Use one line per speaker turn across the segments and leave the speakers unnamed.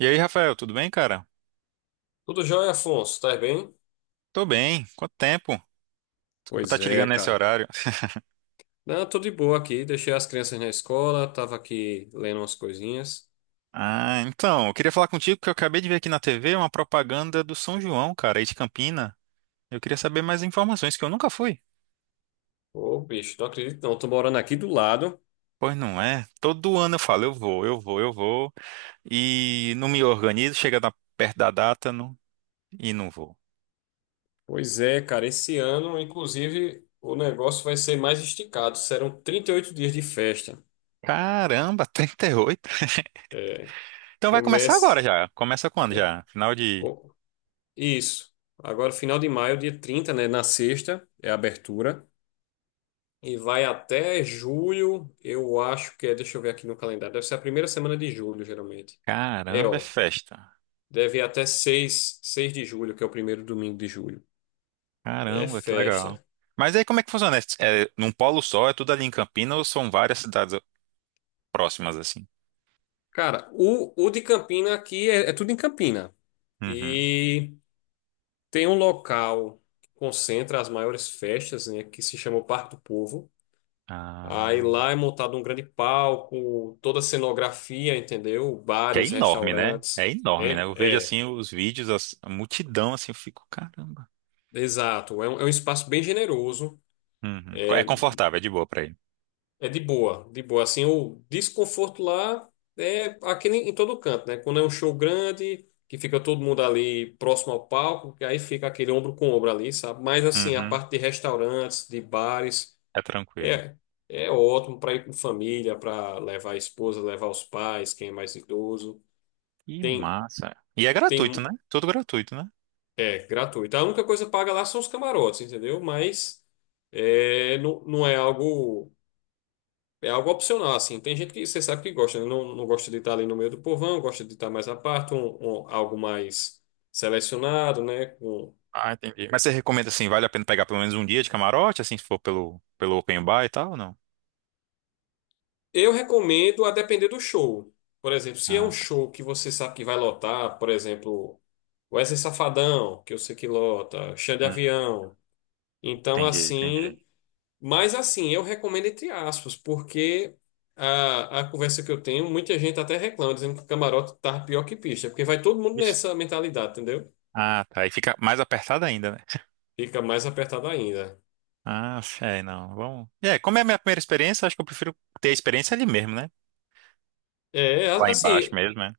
E aí, Rafael, tudo bem, cara?
Tudo jóia, Afonso? Tá bem?
Tô bem. Quanto tempo? Desculpa estar
Pois
te
é,
ligando nesse
cara.
horário.
Não, tô de boa aqui. Deixei as crianças na escola, tava aqui lendo umas coisinhas.
Ah, então, eu queria falar contigo que eu acabei de ver aqui na TV uma propaganda do São João, cara, aí de Campina. Eu queria saber mais informações, que eu nunca fui.
Ô, bicho, não acredito! Não, tô morando aqui do lado.
Pois não é? Todo ano eu falo, eu vou, eu vou, eu vou. E não me organizo, perto da data não- e não vou.
Pois é, cara. Esse ano, inclusive, o negócio vai ser mais esticado. Serão 38 dias de festa.
Caramba, 38. Então vai começar
Começa.
agora já. Começa quando
É,
já? Final de.
co- Isso. Agora, final de maio, dia 30, né? Na sexta, é a abertura. E vai até julho, eu acho que é. Deixa eu ver aqui no calendário. Deve ser a primeira semana de julho, geralmente. É,
Caramba, é
ó.
festa.
Deve ir até seis de julho, que é o primeiro domingo de julho. É
Caramba, que legal.
festa.
Mas aí como é que funciona? É num polo só, é tudo ali em Campinas ou são várias cidades próximas assim?
Cara, o de Campina aqui é tudo em Campina.
Uhum.
E tem um local que concentra as maiores festas, né, que se chama o Parque do Povo. Aí
Ah,
lá é montado um grande palco, toda a cenografia, entendeu?
que é
Bares,
enorme, né? É
restaurantes.
enorme, né? Eu vejo assim os vídeos, a multidão assim, eu fico, caramba.
Exato. É um espaço bem generoso.
Uhum.
É
É confortável, é de boa pra ir.
É de boa, de boa. Assim, o desconforto lá é aqui em todo canto, né? Quando é um show grande, que fica todo mundo ali próximo ao palco, que aí fica aquele ombro com ombro ali, sabe? Mas assim, a
Uhum.
parte de restaurantes, de bares,
É tranquilo.
é, é ótimo para ir com família, para levar a esposa, levar os pais, quem é mais idoso.
Que
Tem,
massa. E é gratuito,
tem,
né? Tudo gratuito, né?
é gratuito. A única coisa paga lá são os camarotes, entendeu? Mas não, não é algo. É algo opcional, assim. Tem gente que você sabe que gosta, né? Não, não gosta de estar ali no meio do povão, gosta de estar mais à parte, algo mais selecionado, né?
Ah, entendi. Mas você recomenda assim, vale a pena pegar pelo menos um dia de camarote, assim, se for pelo open bar e tal, ou não?
Eu recomendo a depender do show. Por exemplo, se é um
Ah, tá.
show que você sabe que vai lotar, por exemplo, Wesley Safadão, que eu sei que lota, Xande
Hum,
Avião. Então,
entendi, entendi.
assim. Mas, assim, eu recomendo entre aspas, porque a conversa que eu tenho, muita gente até reclama, dizendo que o camarote tá pior que pista, porque vai todo mundo nessa mentalidade, entendeu?
Ah, tá. Aí fica mais apertado ainda, né?
Fica mais apertado ainda.
Ah, é, não. Vamos. É, como é a minha primeira experiência, acho que eu prefiro ter a experiência ali mesmo, né?
É,
Lá
a-
embaixo
assim,
mesmo, né?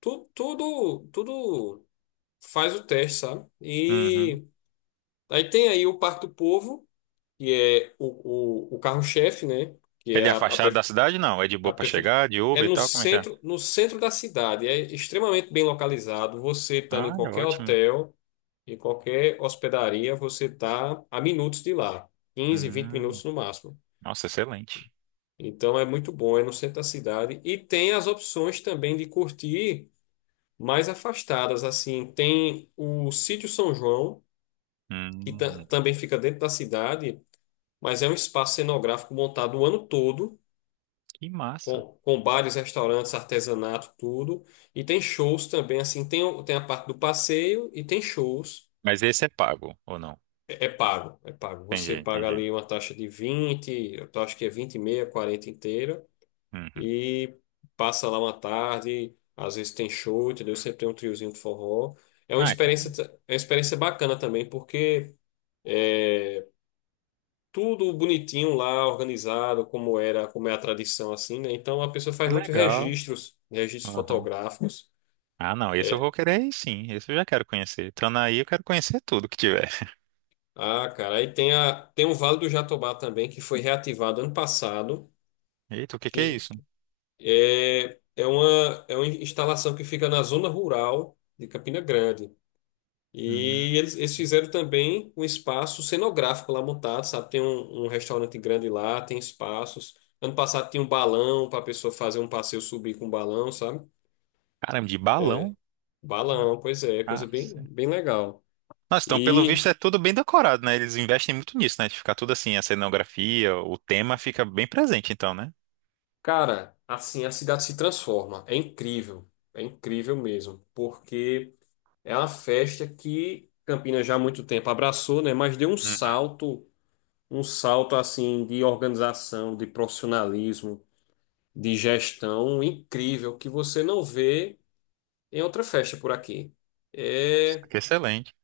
tudo faz o teste, sabe?
Uhum.
E aí tem aí o Parque do Povo, que é o carro-chefe, né? Que é
Ele é
a,
afastado da
pre-
cidade? Não. É de
a
boa pra
prefe-
chegar, de
É
Uber e
no
tal? Como é que é?
centro, no centro da cidade, é extremamente bem localizado. Você estando em
Ah, é
qualquer
ótimo.
hotel, em qualquer hospedaria, você está a minutos de lá, quinze, vinte
Hum.
minutos no máximo.
Nossa, excelente.
Então é muito bom, é no centro da cidade. E tem as opções também de curtir mais afastadas, assim. Tem o Sítio São João, que
Hum.
também fica dentro da cidade, mas é um espaço cenográfico montado o ano todo,
Que massa.
com bares, restaurantes, artesanato, tudo. E tem shows também, assim, tem a parte do passeio e tem shows.
Mas esse é pago, ou não?
É, é pago, é pago.
Entendi,
Você paga
entendi.
ali uma taxa de vinte, eu acho que é 20 e meia, 40 inteira.
Uhum.
E passa lá uma tarde, às vezes tem show, entendeu? Sempre tem um triozinho de forró. É uma
Ah,
experiência,
então,
é uma experiência bacana também, porque é tudo bonitinho lá, organizado, como era, como é a tradição assim, né? Então a pessoa
que
faz muitos
legal.
registros, registros
Uhum.
fotográficos.
Ah, não, esse eu
É.
vou querer ir, sim. Esse eu já quero conhecer. Entrando aí, eu quero conhecer tudo que tiver.
Ah, cara, aí tem o Vale do Jatobá também, que foi reativado ano passado,
Eita, o que que é
que
isso?
é uma instalação que fica na zona rural de Campina Grande.
Hum.
E eles fizeram também um espaço cenográfico lá montado, sabe? Tem um restaurante grande lá, tem espaços. Ano passado tinha um balão para a pessoa fazer um passeio, subir com um balão, sabe?
Caramba, de balão?
Balão, pois é, coisa bem,
Caraca.
bem legal.
Nossa, então pelo visto
E,
é tudo bem decorado, né? Eles investem muito nisso, né? De ficar tudo assim, a cenografia, o tema fica bem presente, então, né?
cara, assim, a cidade se transforma. É incrível mesmo, porque é uma festa que Campinas já há muito tempo abraçou, né? Mas deu
Uhum.
um salto assim de organização, de profissionalismo, de gestão incrível que você não vê em outra festa por aqui.
Nossa,
É,
que excelente.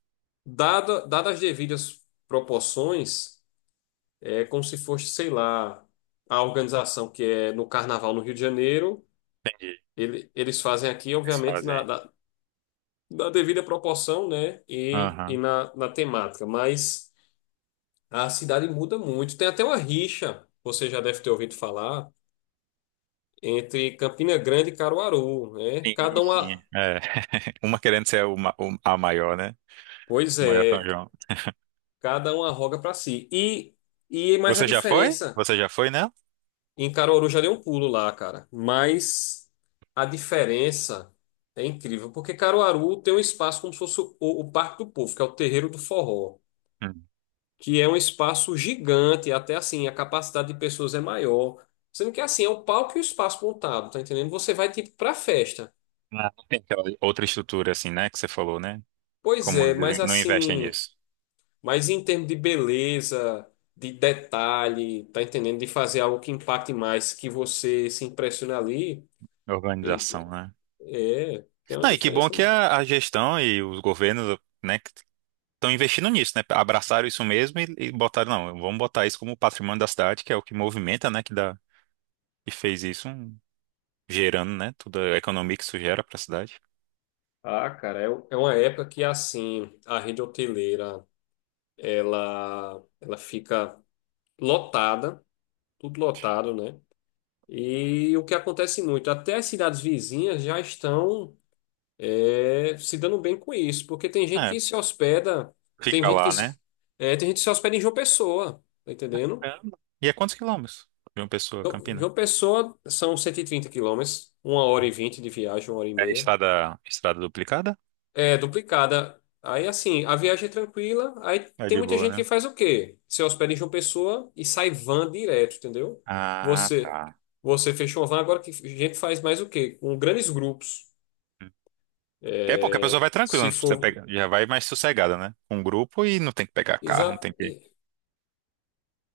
dadas as devidas proporções, é como se fosse, sei lá, a organização que é no Carnaval no Rio de Janeiro,
Entendi. O
eles fazem aqui,
que eles
obviamente,
fazem
na,
aí.
na, na devida proporção, né? E, e
Aham.
na, na temática, mas a cidade muda muito. Tem até uma rixa, você já deve ter ouvido falar, entre Campina Grande e Caruaru, né?
Sim,
Cada
sim.
uma.
É. Uma querendo ser a maior, né?
Pois
O maior São
é,
João.
cada um arroga pra si. E mais a
Você já foi?
diferença.
Você já foi, né?
Em Caruaru já deu um pulo lá, cara. Mas a diferença é incrível. Porque Caruaru tem um espaço como se fosse o Parque do Povo, que é o Terreiro do Forró.
Hum.
Que é um espaço gigante. Até assim, a capacidade de pessoas é maior. Sendo que assim, é o palco e o espaço montado, tá entendendo? Você vai tipo pra festa.
Ah, não tem aquela outra estrutura assim, né? Que você falou, né?
Pois
Como
é,
eles
mas
não investem
assim.
nisso.
Mas em termos de beleza, de detalhe, tá entendendo? De fazer algo que impacte mais, que você se impressione ali, e-
Organização, né?
tem uma
Não, e que bom
diferença.
que a gestão e os governos, né? Estão investindo nisso, né? Abraçaram isso mesmo e botaram, não, vamos botar isso como patrimônio da cidade, que é o que movimenta, né? Que dá, e fez isso, um- gerando, né? Toda a economia que isso gera para a cidade.
Ah, cara, é uma época que assim, a rede hoteleira, ela fica lotada, tudo lotado, né? E o que acontece muito, até as cidades vizinhas já estão, se dando bem com isso, porque tem gente que
É,
se hospeda, tem
fica
gente que
lá, né?
se, tem gente que se hospeda em João Pessoa, tá entendendo?
É. E é quantos quilômetros de uma pessoa,
Então,
Campina?
João Pessoa são 130 quilômetros, 1h20 de viagem, uma hora e
É
meia.
estrada, estrada duplicada?
É, duplicada. Aí, assim, a viagem é tranquila, aí
É
tem
de
muita
boa,
gente que
né?
faz o quê? Se hospeda em João Pessoa e sai van direto, entendeu?
Ah,
Você,
tá.
você fechou uma van, agora que a gente faz mais o quê? Com grandes grupos.
É bom que a pessoa vai tranquila, não
Se
precisa
for...
pegar, já vai mais sossegada, né? Com um grupo e não tem que pegar carro, não tem
Exato.
que.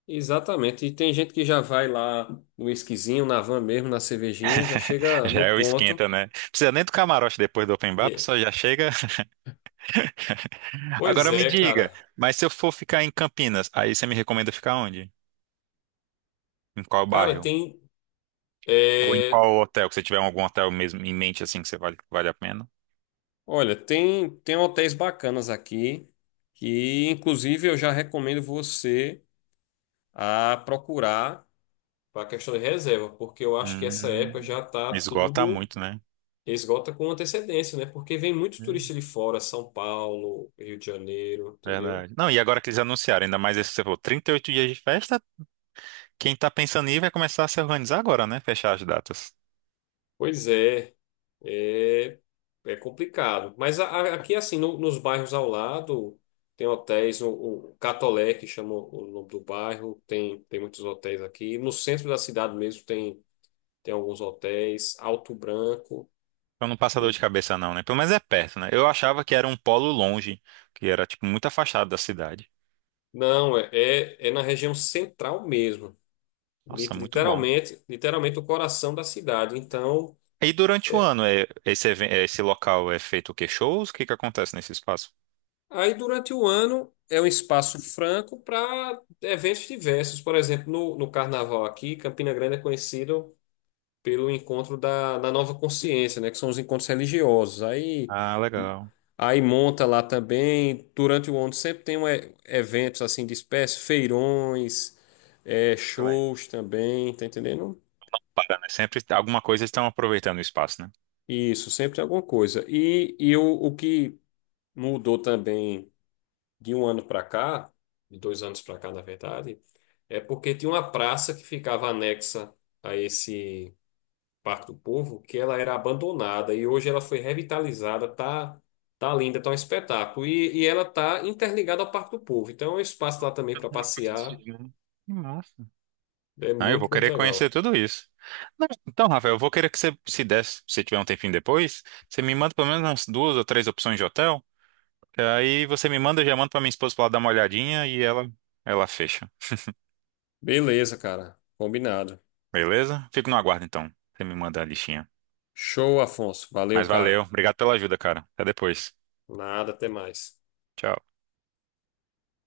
Exatamente. E tem gente que já vai lá no esquisinho, na van mesmo, na cervejinha, já chega
Já
no
é o
ponto.
esquenta, né? Precisa nem do camarote depois do open bar, a
E-
pessoa já chega.
Pois
Agora me
é,
diga,
cara.
mas se eu for ficar em Campinas, aí você me recomenda ficar onde? Em qual
Cara,
bairro?
tem.
Ou em
é,
qual hotel? Que você tiver algum hotel mesmo em mente assim que você vale a pena?
Olha, tem hotéis bacanas aqui que, inclusive, eu já recomendo você a procurar para a questão de reserva, porque eu acho que essa época
Hum,
já tá
esgota
tudo,
muito, né?
esgota com antecedência, né? Porque vem muito
Hum,
turista de fora, São Paulo, Rio de Janeiro, entendeu?
verdade. Não, e agora que eles anunciaram, ainda mais esse que você falou, 38 dias de festa, quem tá pensando em ir vai começar a se organizar agora, né? Fechar as datas.
Pois é, é, é complicado. Mas aqui, assim, nos bairros ao lado, tem hotéis, o Catolé, que chama o nome do bairro, tem tem muitos hotéis aqui. No centro da cidade mesmo tem alguns hotéis, Alto Branco.
Então não passa dor
E-
de cabeça não, né? Pelo menos é perto, né? Eu achava que era um polo longe, que era tipo muito afastado da cidade.
não, é na região central mesmo.
Nossa, muito bom.
Literalmente, literalmente o coração da cidade. Então.
E durante o
é,
ano, é, esse, esse local é feito o quê? Shows? O que que acontece nesse espaço?
Aí, durante o ano, é um espaço franco para eventos diversos. Por exemplo, no carnaval aqui, Campina Grande é conhecido pelo encontro da Nova Consciência, né? Que são os encontros religiosos. Aí,
Ah, legal.
aí monta lá também, durante o ano, sempre tem eventos assim de espécie, feirões,
Excelente.
shows também, tá entendendo?
Para, né? Sempre alguma coisa estão aproveitando o espaço, né?
Isso, sempre tem alguma coisa. E o que mudou também de um ano para cá, de dois anos para cá, na verdade, é porque tinha uma praça que ficava anexa a esse Parque do Povo, que ela era abandonada e hoje ela foi revitalizada, tá linda, tá um espetáculo. E ela tá interligada ao Parque do Povo, então é um espaço lá também para
Alguma coisa assim,
passear,
né? Que massa.
é
Ah, eu vou
muito, muito
querer conhecer
legal.
tudo isso. Não, então, Rafael, eu vou querer que você, se desse, se tiver um tempinho depois, você me manda pelo menos umas 2 ou 3 opções de hotel. Que Aí você me manda, eu já mando pra minha esposa pra ela dar uma olhadinha e ela fecha.
Beleza, cara. Combinado.
Beleza? Fico no aguardo, então. Você me manda a listinha.
Show, Afonso. Valeu,
Mas
cara.
valeu. Obrigado pela ajuda, cara. Até depois.
Nada, até mais.
Tchau.